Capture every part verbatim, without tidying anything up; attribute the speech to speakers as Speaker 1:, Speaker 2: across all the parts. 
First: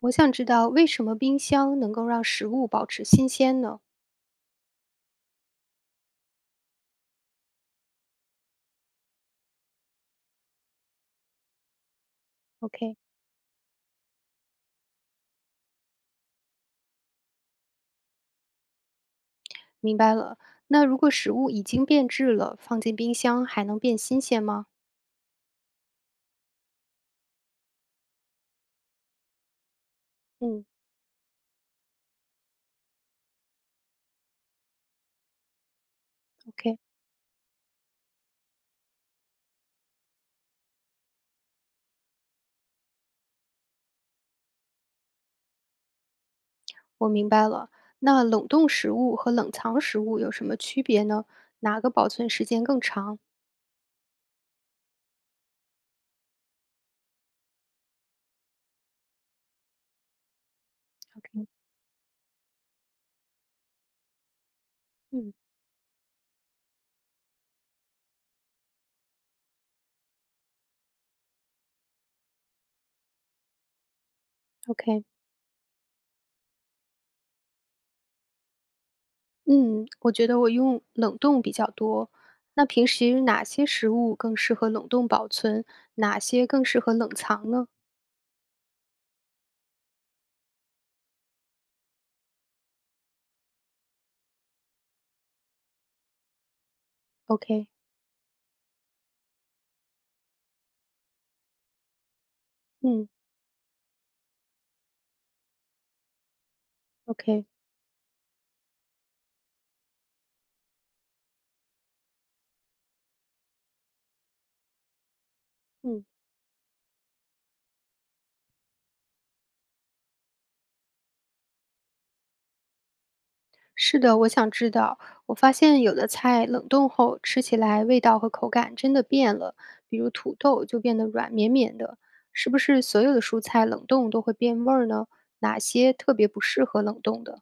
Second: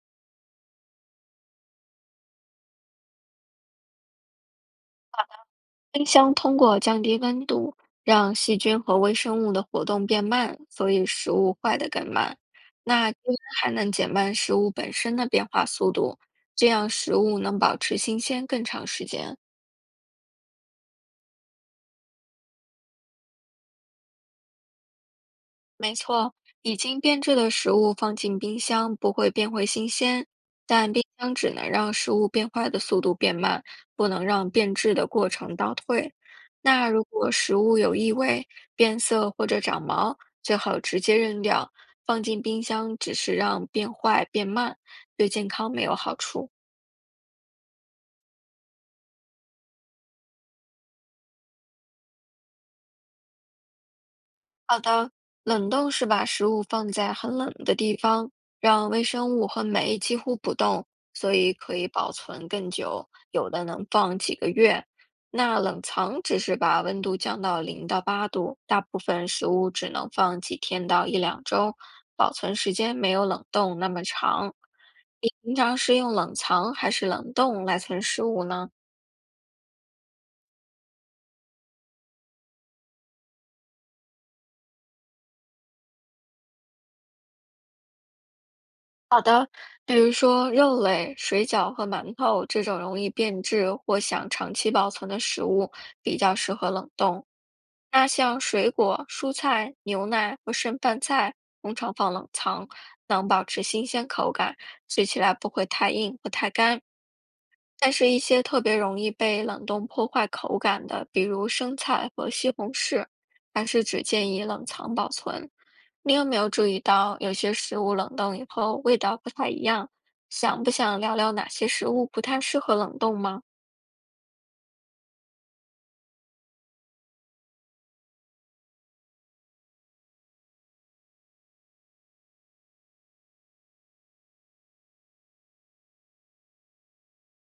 Speaker 1: 我想知道为什么冰箱能够让食物保持新鲜呢
Speaker 2: 冰箱通过降低温度，让细菌和微生物的活动变慢，所以食物坏得更慢。
Speaker 1: ？OK，
Speaker 2: 那低温还能减慢食物本身的变化速度，这样食物能保持新鲜更长时间。
Speaker 1: 明白了。那如果食物已经变质了，放进冰箱还能变新鲜吗？
Speaker 2: 没错，已经变质的食物放进冰箱不会变回新鲜，
Speaker 1: 嗯
Speaker 2: 但冰箱只能让食物变坏的速度变慢，不能让变质的过程倒退。
Speaker 1: ，OK，
Speaker 2: 那如果食物有异味、变色或者长毛，最好直接扔掉。放进冰箱只是让变坏变慢，对健康没有好处。
Speaker 1: 我明白了。那冷冻食物和冷藏食物有什么区别呢？哪个保存时间更长？
Speaker 2: 冷冻是把食物放在很冷的地方，让微生物和酶几乎不动，所以可以保存更久，有的能放几个月。
Speaker 1: 嗯
Speaker 2: 那冷藏只是把温度降到零到八度，大部分食物只能放几天到一两周，保存时间没有冷冻那么长。
Speaker 1: ，OK，
Speaker 2: 你平常是用冷藏还是冷冻来存食物呢？
Speaker 1: 嗯，我觉得我用冷冻比较多。那平时哪些食物更适合冷冻保存，哪些更适合冷藏呢
Speaker 2: 比如说肉类、水饺和馒头这种容易变质或想长期保存的食物，比较适合冷冻。
Speaker 1: ？OK，
Speaker 2: 那像水果、蔬菜、牛奶和剩饭菜，通常放冷藏，
Speaker 1: 嗯
Speaker 2: 能保持新鲜口感，吃起来不会太硬和太干。
Speaker 1: ，OK，
Speaker 2: 但是，一些特别容易被冷冻破坏口感的，比如生菜和西红柿，还是只建议冷藏保存。
Speaker 1: 嗯。
Speaker 2: 你有没有注意到，有些食物冷冻以后味道不太一样？想不想聊聊哪些食物不太适合冷冻吗？
Speaker 1: 是的，我想知道。我发现有的菜冷冻后吃起来味道和口感真的变了，比如土豆就变得软绵绵的。是不是所有的蔬菜冷冻都会变味儿呢？哪些特别不适合冷冻的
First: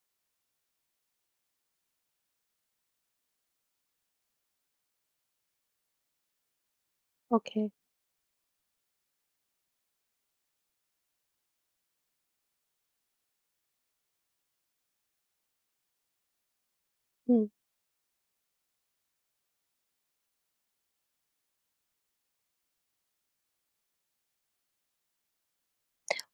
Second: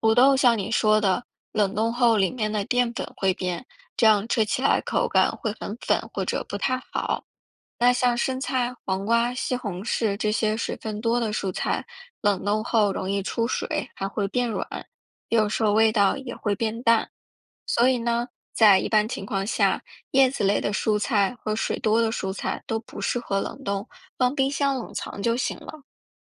Speaker 2: 土豆像你说的，冷冻后里面的淀粉会变，这样吃起来口感会很粉或者不太好。
Speaker 1: ？OK，
Speaker 2: 那像生菜、黄瓜、西红柿这些水分多的蔬菜，冷冻后容易出水，还会变软，有时候味道也会变淡。
Speaker 1: 嗯，
Speaker 2: 所以呢，在一般情况下，叶子类的蔬菜和水多的蔬菜都不适合冷冻，放冰箱冷藏就行了。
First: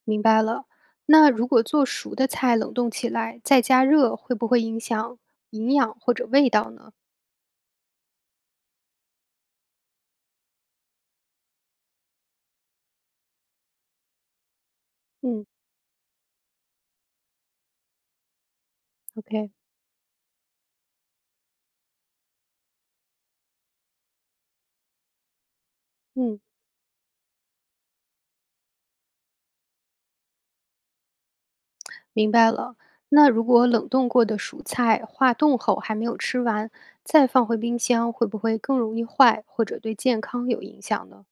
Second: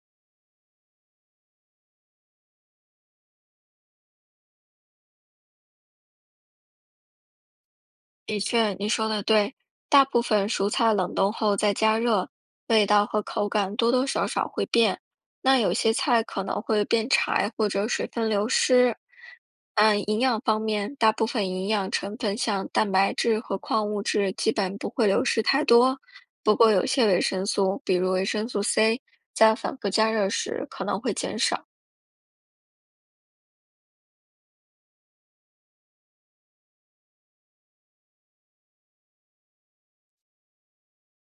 Speaker 1: 明白了。那如果做熟的菜冷冻起来再加热，会不会影响营养或者味道呢？
Speaker 2: 的确，你说的对，大部分蔬菜冷冻后再加热，味道和口感多多少少会变。
Speaker 1: 嗯
Speaker 2: 那有些菜可能会变柴或者水分流失。
Speaker 1: ，OK，
Speaker 2: 按营养方面，大部分营养成分像蛋白质和矿物质基本不会流失太多。
Speaker 1: 嗯。
Speaker 2: 不过有些维生素，比如维生素 C，在反复加热时可能会减少。
Speaker 1: 明白了。那如果冷冻过的蔬菜化冻后还没有吃完，再放回冰箱，会不会更容易坏，或者对健康有影响呢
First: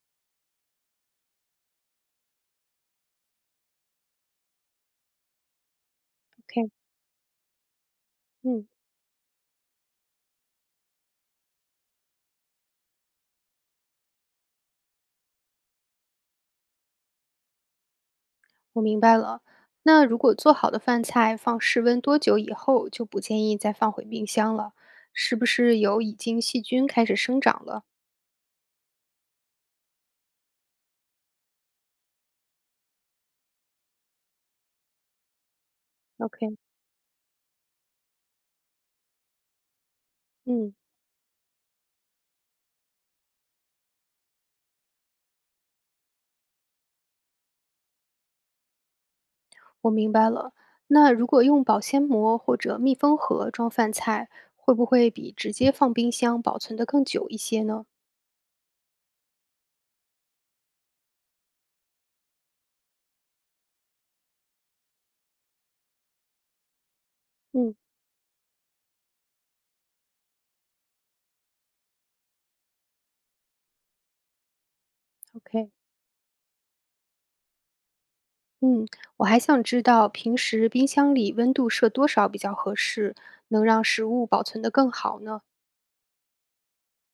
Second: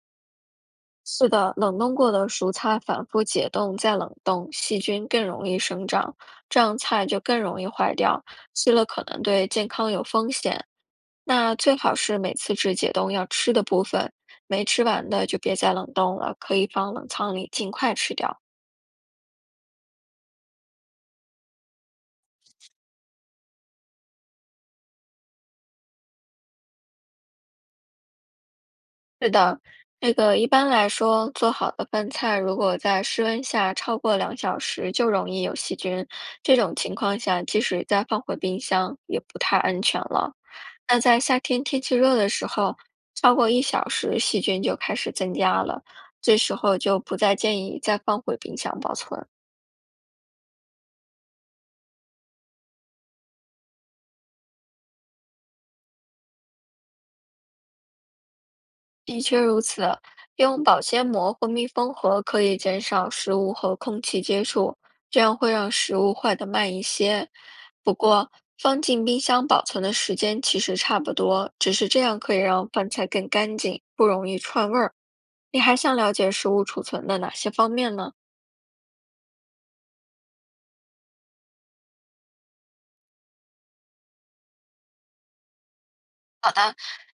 Speaker 2: 是的，冷冻过的蔬菜反复解冻再冷冻，细菌更容易生长，这
Speaker 1: ？OK，
Speaker 2: 样菜就更容易坏掉，
Speaker 1: 嗯，
Speaker 2: 吃了可能对健康有风险。那最好是每次只解冻要吃的部分，没吃完的就别再冷冻了，可以放冷藏里尽快吃掉。
Speaker 1: 我明白了。那如果做好的饭菜放室温多久以后就不建议再放回冰箱了？是不是有已经细菌开始生长了
Speaker 2: 是的，那个一般来说，做好的饭菜如果在室温下超过两小时，就容易有细菌。这
Speaker 1: ？OK，
Speaker 2: 种情况下，即使再放回冰箱，也不太安全了。
Speaker 1: 嗯，
Speaker 2: 那在夏天天气热的时候，超过一小时，细菌就开始增加了，这时候就不再建议再放回冰箱保存。
Speaker 1: 我明白了。那如果用保鲜膜或者密封盒装饭菜，会不会比直接放冰箱保存得更久一些呢？
Speaker 2: 用保鲜膜或密封盒可以减少食物和空气接触，这样会让食物坏得慢一些。
Speaker 1: 嗯。
Speaker 2: 不过，放进冰箱保存的时间其实差不多，只是这样可以让饭菜更干净，不容易串味儿。你
Speaker 1: OK，
Speaker 2: 还想了解食物储存的哪些方面呢？
Speaker 1: 嗯，我还想知道平时冰箱里温度设多少比较合适，能让食物保存得更好呢？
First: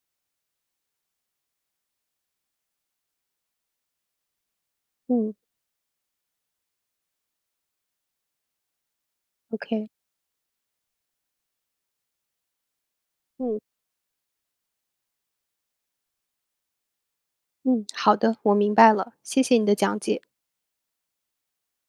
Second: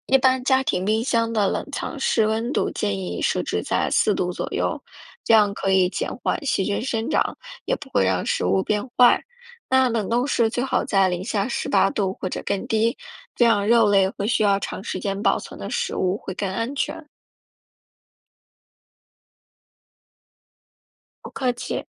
Speaker 2: 一般家庭冰箱的冷藏室温度建议设置在四度左右，这
Speaker 1: 嗯
Speaker 2: 样可以减缓细菌生长，也不会让食物变坏。那
Speaker 1: ，OK，
Speaker 2: 冷冻室最好在零下十八度或者更低，这
Speaker 1: 嗯
Speaker 2: 样肉类和需要长时间保存的食物会更安全。
Speaker 1: 嗯，好的，我明白了，谢谢你的讲解。
Speaker 2: 不客气。